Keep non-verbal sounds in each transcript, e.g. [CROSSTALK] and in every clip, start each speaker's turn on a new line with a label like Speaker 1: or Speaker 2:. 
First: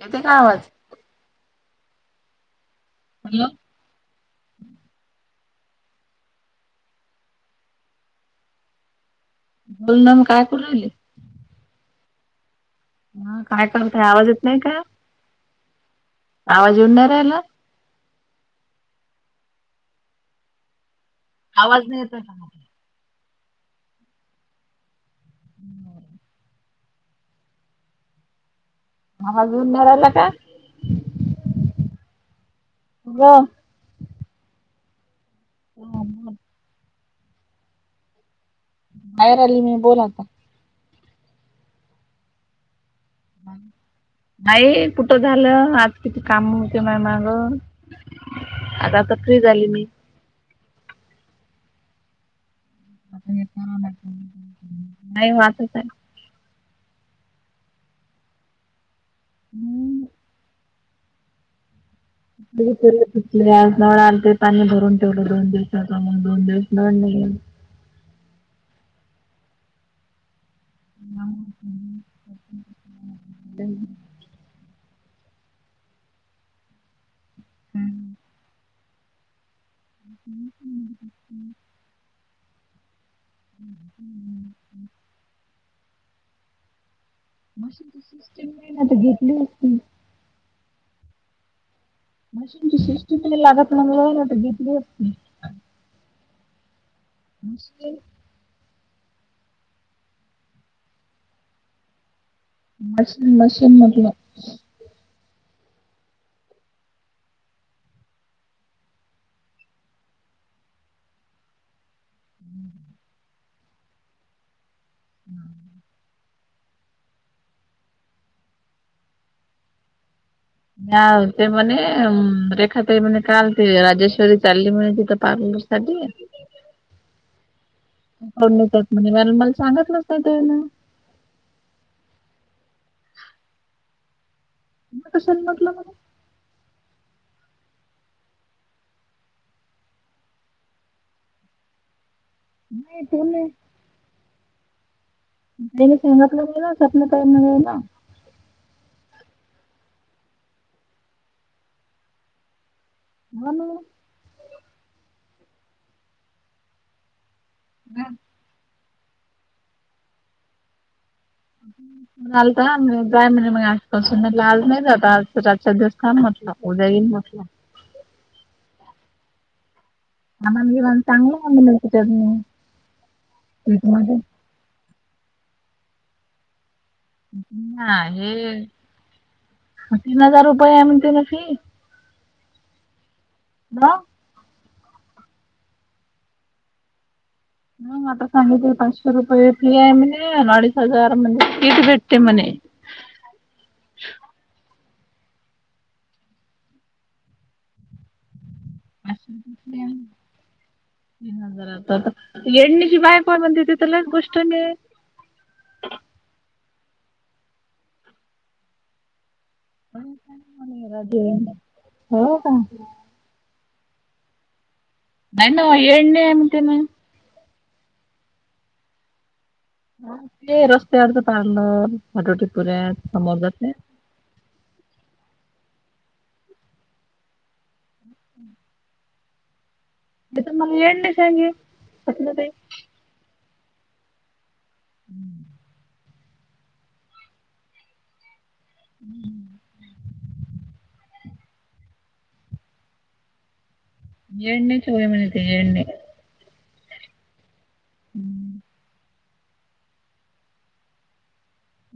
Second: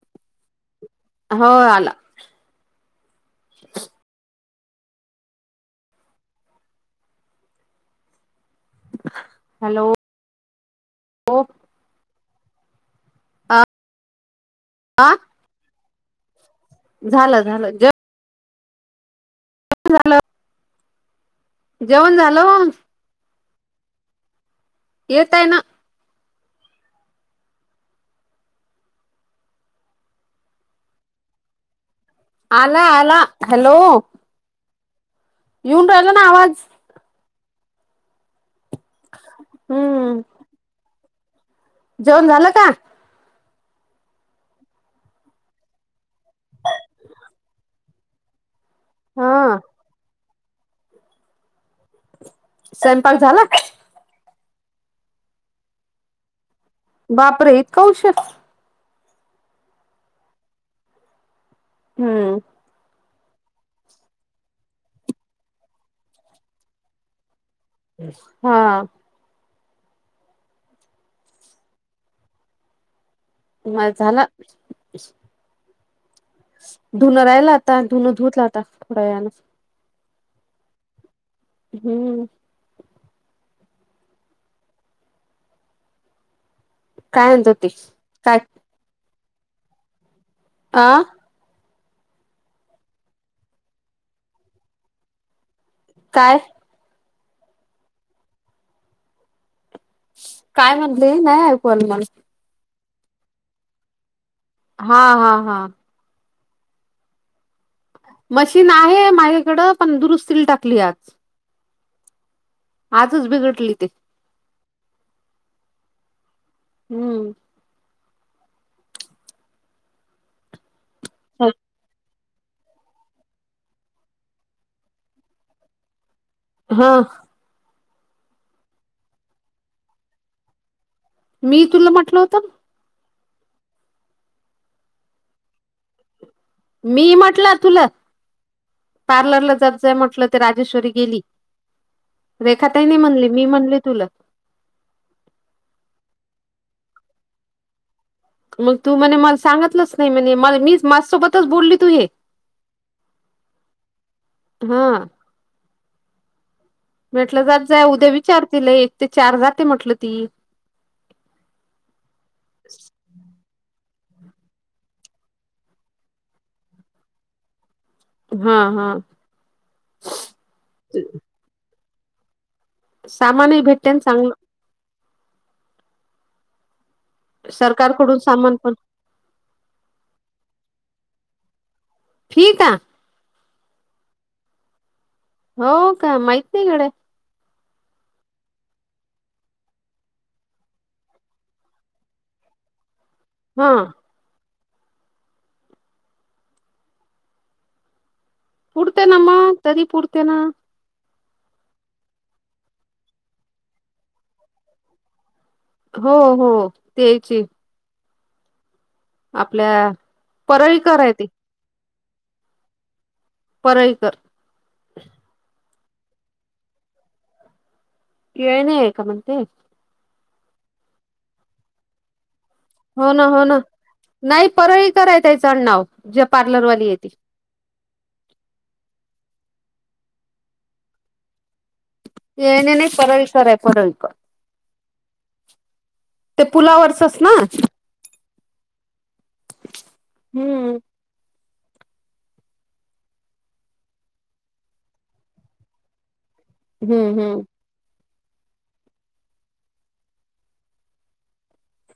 Speaker 1: येते का आवाज
Speaker 2: हो आला
Speaker 1: हॅलो
Speaker 2: हॅलो
Speaker 1: बोल ना म काय करून राहीली हा काय करताय आवाज येत नाही काय
Speaker 2: आ
Speaker 1: आवाज येवून नाई राहीला
Speaker 2: झालं जेवण [UNINTELLIGIBLE]
Speaker 1: आवाज नाही येत
Speaker 2: जेवण
Speaker 1: होता.
Speaker 2: झाल मग येताय ना
Speaker 1: आवाज येऊन नही राहीला काय
Speaker 2: आला आला हॅलो येऊन राहिल ना आवाज
Speaker 1: बाहीर अली मी बोल
Speaker 2: हम्म
Speaker 1: अता
Speaker 2: जेवण झालं का
Speaker 1: नाही कुठं झालं आज किती काम होती माया माग आता आता फ्री
Speaker 2: हा
Speaker 1: झाली मी
Speaker 2: स्वयंपाक
Speaker 1: आता
Speaker 2: झाला
Speaker 1: नाही वाचतय
Speaker 2: बापर इतकौश
Speaker 1: [INAUDIBLE]
Speaker 2: हम्म
Speaker 1: [UNINTELLIGIBLE] आज नळ आल ते पाणी भरून ठेवलं दोन दिवसाचा मग दोन दिवस नळ नाही येल
Speaker 2: हा म झालं धुनं राहियला आता धुनं धुत आता थोड्या वेनें
Speaker 1: हम्म्म्
Speaker 2: हम्म
Speaker 1: ह हम्
Speaker 2: काय अत होते
Speaker 1: मशीनची
Speaker 2: काय
Speaker 1: सिस्टीम नाही ना घेतली
Speaker 2: आं
Speaker 1: ममची शिष्ट मला लागत ना घेतली
Speaker 2: काय
Speaker 1: मुशक
Speaker 2: काय म्हणले नाही ऐकवाल मण
Speaker 1: मशीन मशीन मतलं
Speaker 2: हा हा हा मशीन आहे माझ्याकडं पण दुरुस्तीला टाकली आज
Speaker 1: हम्म
Speaker 2: आजच बिघडली ते
Speaker 1: हम्म
Speaker 2: हम्म
Speaker 1: या ते मम रेखा म्हणे काल ते राजेश्वरी चालली म्हणे तिथं पार्लर साठी
Speaker 2: हा
Speaker 1: कोडस म्हण मला सांगतलंच नाही त्याला
Speaker 2: मी तुला म्हटलं होतं
Speaker 1: कशाला मगलं म्ह
Speaker 2: मी म्हटलं तुला पार्लरला जाातचंय म्हटलं ते राजेश्वरी गेली रेखा तही नाही म्हणली मी म्हणली तुला
Speaker 1: नाहीई सांगत नाहीग ना स्वपन ट नगला
Speaker 2: मग तू म्हणे मला सांगितलंच नाही म्हणे मला मी माझसोबतच बोलली तू हे
Speaker 1: म्हणू
Speaker 2: हा म्हटलं जात जा उद्या विचारतीलला एक ते चार जाते म्हटलं ती
Speaker 1: [UNINTELLIGIBLE]
Speaker 2: हा हा.
Speaker 1: आ मम ग वण तांला अंग नकीतात.
Speaker 2: सामानही भेटतेन चांगल.
Speaker 1: हा,
Speaker 2: सरकारकडून सामान
Speaker 1: हे
Speaker 2: पण.
Speaker 1: तीन हजार रुपये म्हणती ना फि.
Speaker 2: ठीक आ.
Speaker 1: ह.
Speaker 2: हो का माहित नाहीकडे.
Speaker 1: ह आता सांगित पाचशे रुपये फी आहे म्ह अडीच हजार म्हणजे किट भेटते म्हणे
Speaker 2: हा पुढतेन्
Speaker 1: पाचशे
Speaker 2: तरी पुढतेना
Speaker 1: ती हजार येडणीची बाय कोण म्हणते तथलाच गोष्ट मी
Speaker 2: हो हो त्यायचे. आपल्या परळीकर आहे ते.
Speaker 1: हो का.
Speaker 2: परळीकर.
Speaker 1: नन एडण आमतीन. [UNINTELLIGIBLE]
Speaker 2: येणे आहे का मग ते.
Speaker 1: ह ते रस्त्यावरच पाडलं हटवट पुऱ्यात
Speaker 2: हो ना
Speaker 1: समोर
Speaker 2: हो ना
Speaker 1: जाते.
Speaker 2: नाही परळीकर आहे त्यांच आडनाव ज्या पार्लरवाली आहेत.
Speaker 1: [INAUDIBLE] म तुम्हाला एण कागे [UNINTELLIGIBLE]
Speaker 2: येने नाही परळीकर आहे परळीकर.
Speaker 1: [UNINTELLIGIBLE]
Speaker 2: ते पुलावरचचना.
Speaker 1: [UNINTELLIGIBLE] एडणे चवेय म्हणे ते येडणे.
Speaker 2: हो हो.
Speaker 1: [UNINTELLIGIBLE]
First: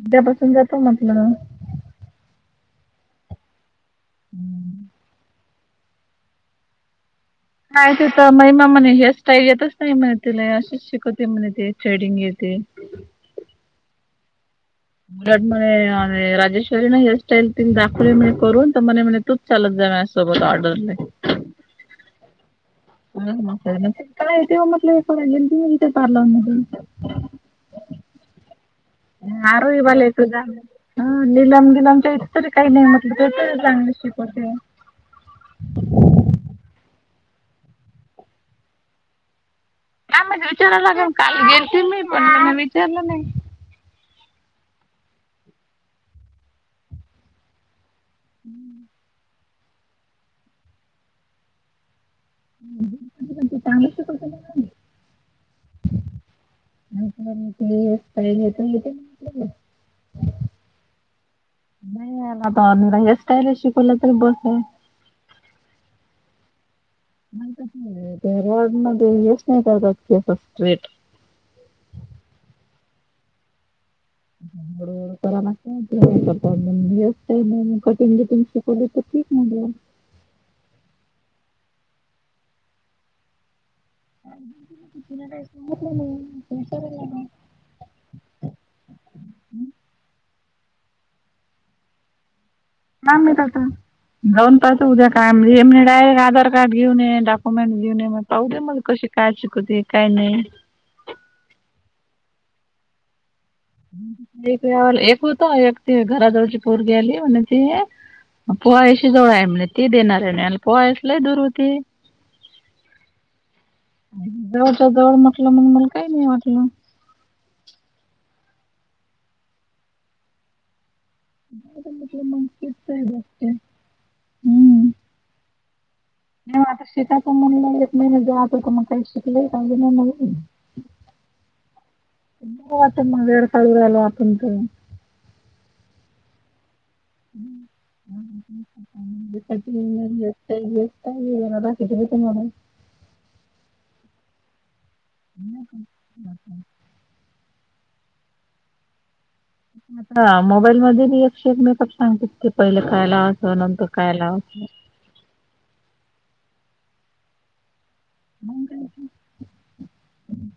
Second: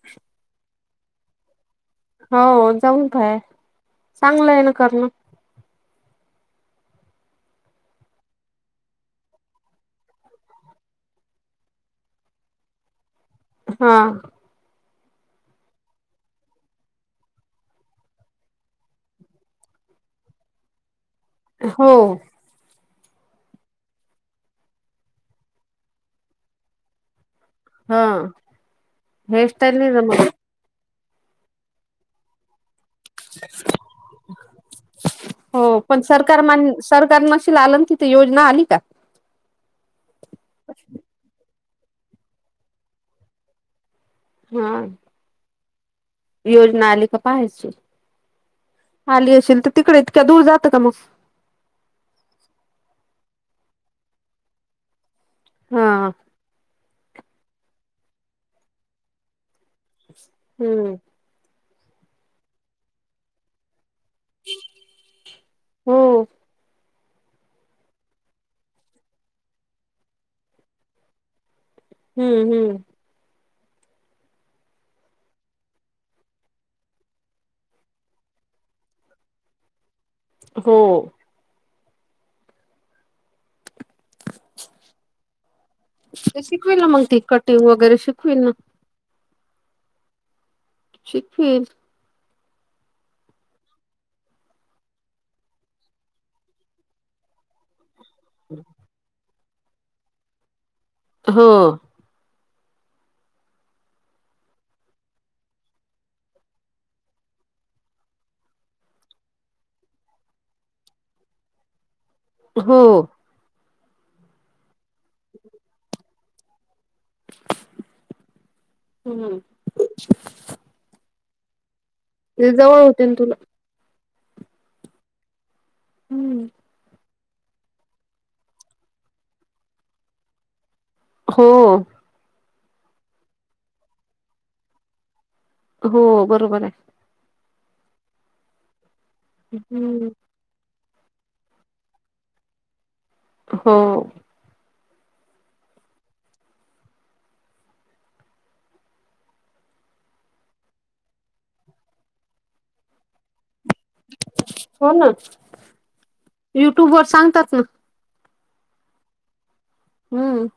Speaker 1: उद्यापासून जातो म्हटलं.
Speaker 2: हो जाऊन काय चांगलं आहे
Speaker 1: हम्म.
Speaker 2: ना करण.
Speaker 1: नाही ते तर महिमा म्हणे हेअर स्टाईल येतच नाही म्हणे तिला अशिश शिकवते म्हणे ते ट्रेडिंग येते.
Speaker 2: [INAUDIBLE] हा.
Speaker 1: म्हणे राजेश्वरी ना हेअरस्टाईल तिन दाखवली म्हणे करून तर म्हणे तू. चालत जाय माझ्यासोबत ऑर्डरले.
Speaker 2: हो.
Speaker 1: ह का य ते म्हटलं कोणा गल पारला [UNINTELLIGIBLE]
Speaker 2: हा हेअरस्टाईल
Speaker 1: आरही
Speaker 2: नाही
Speaker 1: भलेेत तु
Speaker 2: जमत
Speaker 1: जा. हा लयी लामचे लामचे आहे तरी काही नाही मग. ते तरी चांगलं शिकवते.
Speaker 2: हो पण सरकार मान सरकार मशीन आलंन तिथ योजना आली का?
Speaker 1: काय माहित विचारा लागन काल गेलती मी पण विचारलं नाही.
Speaker 2: हा. योजना आली का पाहायची आली अशील तर तिकडे इतक्या दूर जात का मग?
Speaker 1: चांगलं. [UNINTELLIGIBLE]
Speaker 2: हा.
Speaker 1: स पाहिलेेत घेते. [UNINTELLIGIBLE]
Speaker 2: हम्म.
Speaker 1: नाही न आता हेअरस्टाईल शिकवलं तर बसं आहे.
Speaker 2: हो.
Speaker 1: रोड मध्ये यश नाही येत अस स्ट्रेट.
Speaker 2: हम्म हम्म.
Speaker 1: ड तर ना. [UNINTELLIGIBLE] हेअर स्टाईल, कटीग गिटीग शिकवली तर शिकुन घे [UNINTELLIGIBLE]
Speaker 2: हो.
Speaker 1: तती का [UNINTELLIGIBLE]
Speaker 2: ते शिकवल ना मग ती कटिंग वगैरे शिकवेल ना. शिकवील.
Speaker 1: काय माहित आता. जाऊन पाहतो उद्या काय हे म्हणे डायरेक्ट आधार कार्ड घेऊ ये डॉक्युमेंट घेऊन ये. पाहुदे मग कशी काय शिकवते काय नाही.
Speaker 2: हो
Speaker 1: एक होत एक ती घराजवळची पोरगी आली म्हण ते पोहायशी जवळ आहे म्हणे ते देणार आहे म्हणे. आणि पोहायस लय दूर होते.
Speaker 2: हो
Speaker 1: जवळच्या जवळ म्हटलं मग मला काही नाही वाटलं.
Speaker 2: हम्म
Speaker 1: [INAUDIBLE]
Speaker 2: ते जवळ
Speaker 1: आहे
Speaker 2: होते ना तुला.
Speaker 1: बघते हम्म.
Speaker 2: हम्म.
Speaker 1: [UNINTELLIGIBLE]
Speaker 2: हो हो
Speaker 1: का आता मग वेळ काढू राहिलो आपण इथ.
Speaker 2: हो बरोबर आहे.
Speaker 1: [UNINTELLIGIBLE]
Speaker 2: हम्म.
Speaker 1: [UNINTELLIGIBLE]
Speaker 2: हो
Speaker 1: [INAUDIBLE] [INAUDIBLE] हा मोबाईल मध्ये मी एकशे एक मेकअप सांगते की. पहिलं काय लावायच नंतर काय लावायच.
Speaker 2: हो ना. युट्युब वर सांगतात ना.
Speaker 1: [INAUDIBLE]
Speaker 2: हम्म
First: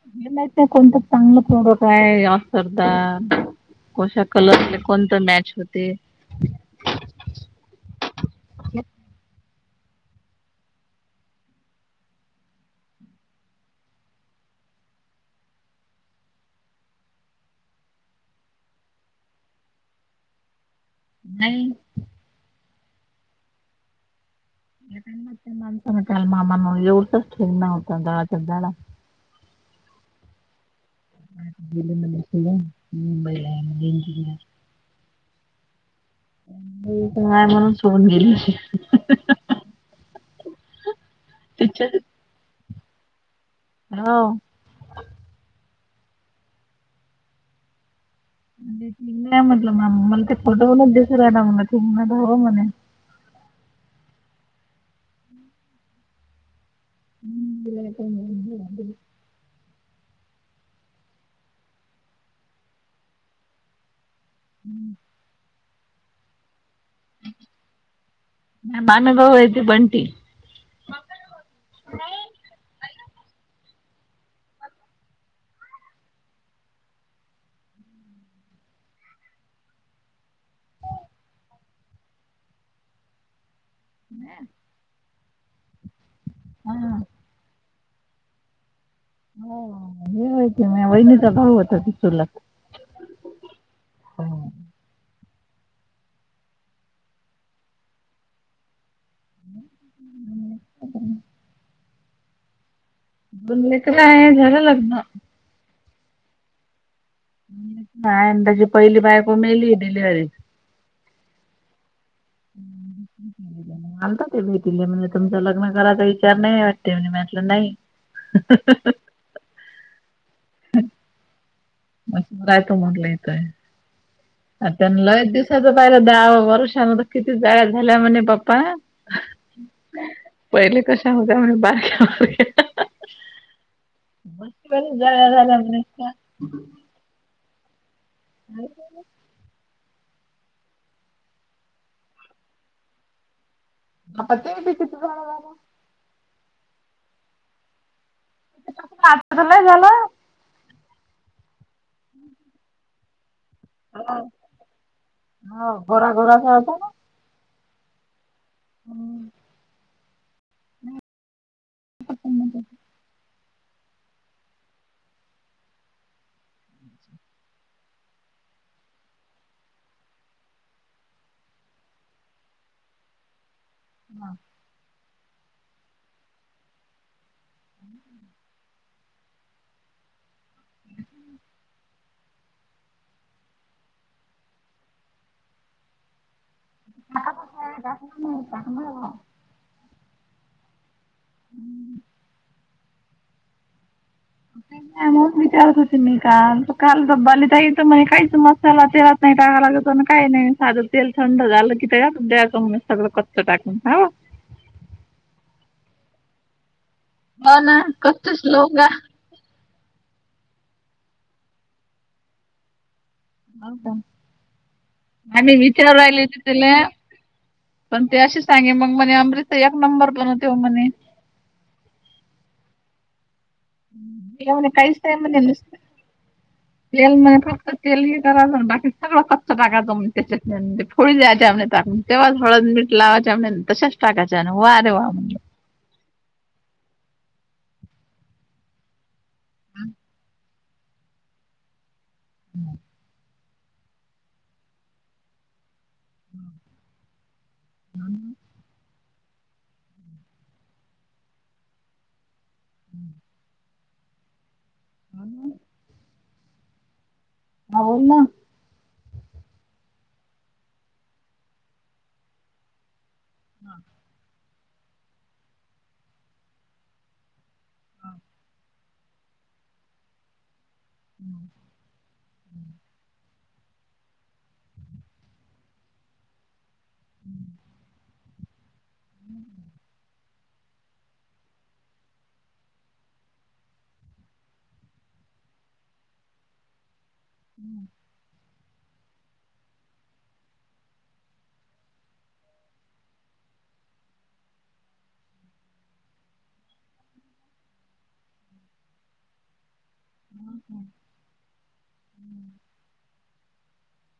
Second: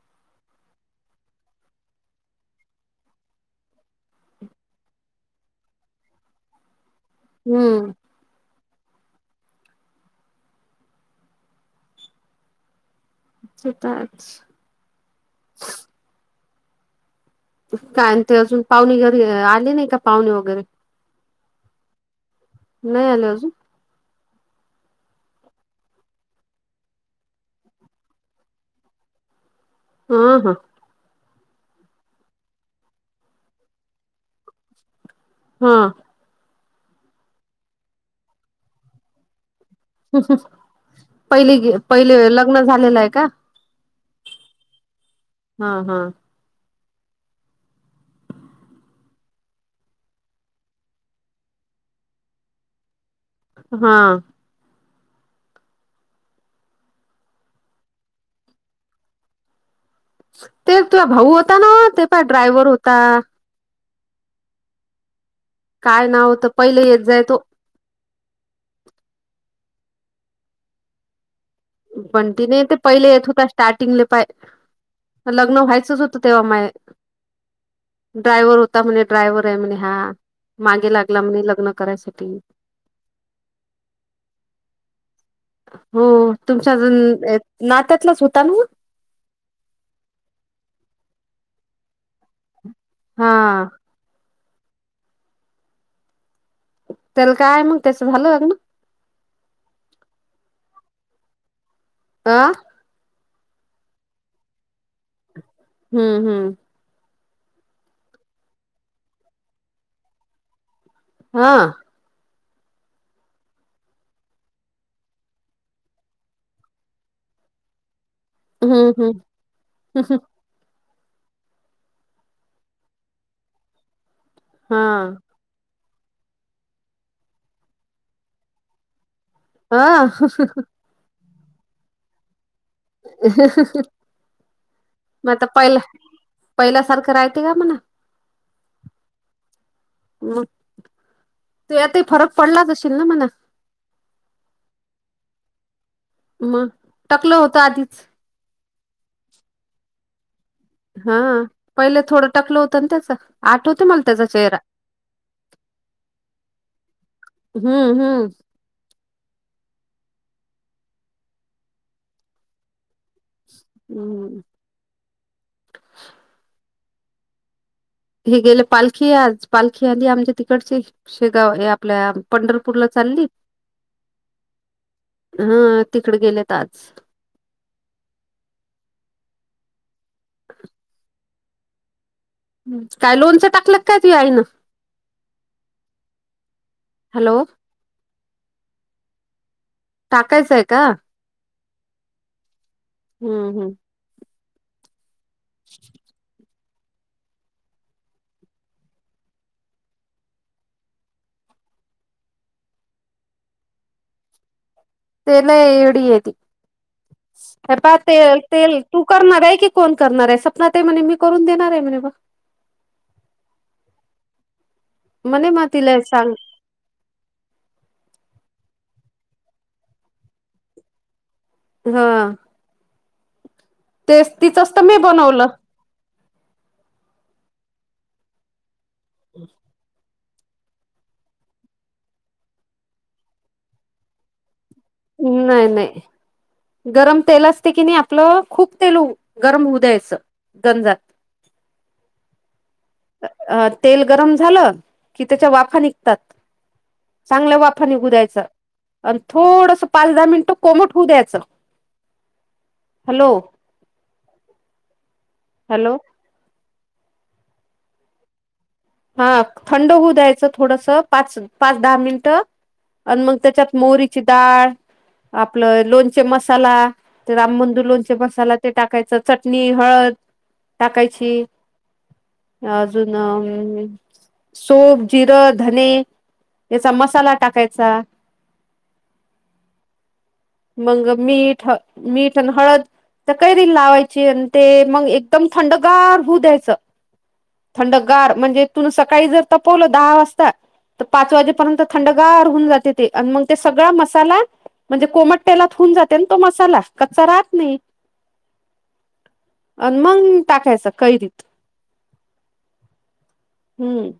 Speaker 1: [UNINTELLIGIBLE] कशा कलरले कोणत मॅच होते.
Speaker 2: हम्म ते तर आहेच. काय ते अजून पाहुणे घरी आले नाही का पाहुणे वगैरे.
Speaker 1: नाही
Speaker 2: नाही आले अजून.
Speaker 1: [UNINTELLIGIBLE]
Speaker 2: हा हा
Speaker 1: [UNINTELLIGIBLE]
Speaker 2: हा
Speaker 1: मी इथे आहे म्हणून सोडून गेली.
Speaker 2: पहिली गे पहिले लग्न झालेलं आहे का?
Speaker 1: [UNINTELLIGIBLE]
Speaker 2: हा हा
Speaker 1: [UNINTELLIGIBLE]
Speaker 2: हा
Speaker 1: [UNINTELLIGIBLE]
Speaker 2: ते तुझा भाऊ होता ना. ते पाय ड्रायव्ह होता.
Speaker 1: [INAUDIBLE]
Speaker 2: काय नाव होतं. पहिले येत जाय तो.
Speaker 1: माझा मामेभाऊ आहे तो बंटी.
Speaker 2: बंटी नाही तो पहिले येत होता स्टार्टिंगले पाहय. लग्न व्हायचंच होतं तेव्हा माये. ड्रायव्हर होता म्हणे, ड्रायव्हर आहे म्हणे हा. मागे लागला म्हणे लग्न करायसाठी.
Speaker 1: [UNINTELLIGIBLE]
Speaker 2: हो हो तुमच्या
Speaker 1: हा
Speaker 2: अजून नात्यातलाच होता ना व.
Speaker 1: हो हे माहीती आहे मह्या वहिनी चा भाऊ होता तो चुलत.
Speaker 2: हा
Speaker 1: [INAUDIBLE]
Speaker 2: तेल काय मग त्याच झालं लग्न?
Speaker 1: [INAUDIBLE]
Speaker 2: आ?
Speaker 1: दोन लेकर आहे झालं लग्न.
Speaker 2: हम्म हम्म.
Speaker 1: त्याची पहिली बायकोेली डिलिव्हरीत.
Speaker 2: हा. [INAUDIBLE]
Speaker 1: लत ते भेटीले म्हणजे तुमच लग्न करायचा विचार नाही वाटते म्ह म्हटलं नाही.
Speaker 2: हम्म हम् ह हं.
Speaker 1: म राय तो म्हटलं येथय. त्यां ल
Speaker 2: हा
Speaker 1: दिसाच पाहिला द वर्षमध्ये किती जाळ्या झाल्या म्हणे पप्पा.
Speaker 2: ह
Speaker 1: पहिले कशा होत्या म्ह बारका्या
Speaker 2: म
Speaker 1: जाळ्या
Speaker 2: आता
Speaker 1: झाल्या म्हणे
Speaker 2: पहिला पहिल्यासारखं राहते का मणा?
Speaker 1: [INAUDIBLE]
Speaker 2: म तू आताही फरक पडलाच असशेीलल ना मणा.
Speaker 1: ह प ते प चित काणा
Speaker 2: मग टकलं होतं आधीच.
Speaker 1: आता तर लय झालं.
Speaker 2: हा पहिले थोडं टाकलं होतं ना त्याच? आठवते मला त्याचा चेहरा.
Speaker 1: हो गोरा गोरासा होता
Speaker 2: हम्म हम्म.
Speaker 1: [INAUDIBLE]
Speaker 2: हम्म [INAUDIBLE] हे गेले पालखी आज पालखी आध आमच्या तिकडची शेगाव हे आपल्या पंढरपूरला चालली
Speaker 1: [INAUDIBLE]
Speaker 2: हा तिकडे गेलेत आज
Speaker 1: [INAUDIBLE]
Speaker 2: [INAUDIBLE] काय लोनचं टाकलंत काय तुझा आईन? हॅलो
Speaker 1: [UNINTELLIGIBLE]
Speaker 2: टाकायचंय का?
Speaker 1: [INAUDIBLE]
Speaker 2: हम्म हम्
Speaker 1: नाही म्हणून विचारत होती मी काम. काल तबाली जाचं म्हणज काहीच मसाला तेलात नाही टाकाय लागत तो काही नाही साध तेल थंड झाल कि त्या कून सगळं कच टाकून हा
Speaker 2: ते लय यडी ये ती
Speaker 1: हो
Speaker 2: हे
Speaker 1: ना
Speaker 2: पा ते
Speaker 1: कच्चेच लोक
Speaker 2: तेल
Speaker 1: आ.
Speaker 2: तू करणार आहे, की कोण करणार आहे, सपना ताई म्हणे मी करून देणार आहे म्हणे बघ.
Speaker 1: हो का
Speaker 2: म्हणे
Speaker 1: आम्ही
Speaker 2: मग तिला
Speaker 1: विचारायले
Speaker 2: सांग
Speaker 1: तर तल्याव पण ते अशी सांगे मग मणे अमृता एकनंबर बनवतेव म्हणे.
Speaker 2: हा. तेच
Speaker 1: येवणे
Speaker 2: तिचंच तर
Speaker 1: कायच
Speaker 2: मी
Speaker 1: टाईम
Speaker 2: बनवलं
Speaker 1: नस्त तेल नाही फक्त तेल इ करा ना, बाकी सगळं फक्त टका जमवून. तशचंनंतर फोळी द्यायच्या त्यामध्ये टाकून तेंव्हाच हळद मीठ लावायच्या मग तशचं टाकायच्या वा रे वा. म्हणलं.
Speaker 2: नाही नाही गरम तेल असते की नाही आपलं खूप तेलो गरम होऊ द्यायचं गंजात. [INAUDIBLE]
Speaker 1: [INAUDIBLE]
Speaker 2: अ तेल गरम झालं की त्याच्या वाफा निघतात. चांगलं वाफा निघू द्यायचं आणि थोडस पाच दहा मिनिट कोमट होऊ द्यायचं, हॅलो
Speaker 1: [INAUDIBLE]
Speaker 2: हॅलो.
Speaker 1: ह बोल ना.
Speaker 2: हा थंड होऊ द्यायचं थोडस, पाच, पाच, दहा मिनिटं, आणि मग त्याच्यात मोरीची डाळ आपलं लोणचे मसाला ते राम मंंदूर लोणचे मसाला ते टाकायचं चटणी, हळद. टाकायची अजून अ सोप, जिरं, धने याचा मसाला टाकायचा.
Speaker 1: हम्म.
Speaker 2: मंग मीठ हळ आणि मीठ हळद. तर कैरीला लावायची आणि ते मग एकदम थंडगार होऊ द्यायचं. थंडगार म्हणजे तुन्हं सकाळी जर तपवलं दहा वाजता. तर पाच वाजेपर्यंत थंडगार होऊन जाते ते, आणि मग ते सगळा मसाला म्हणजे कोमट तेलात होऊन जाते ना तो मसाला, कच्चा राहत नाही. अन मंग टाकायचं कैरी. हम्म.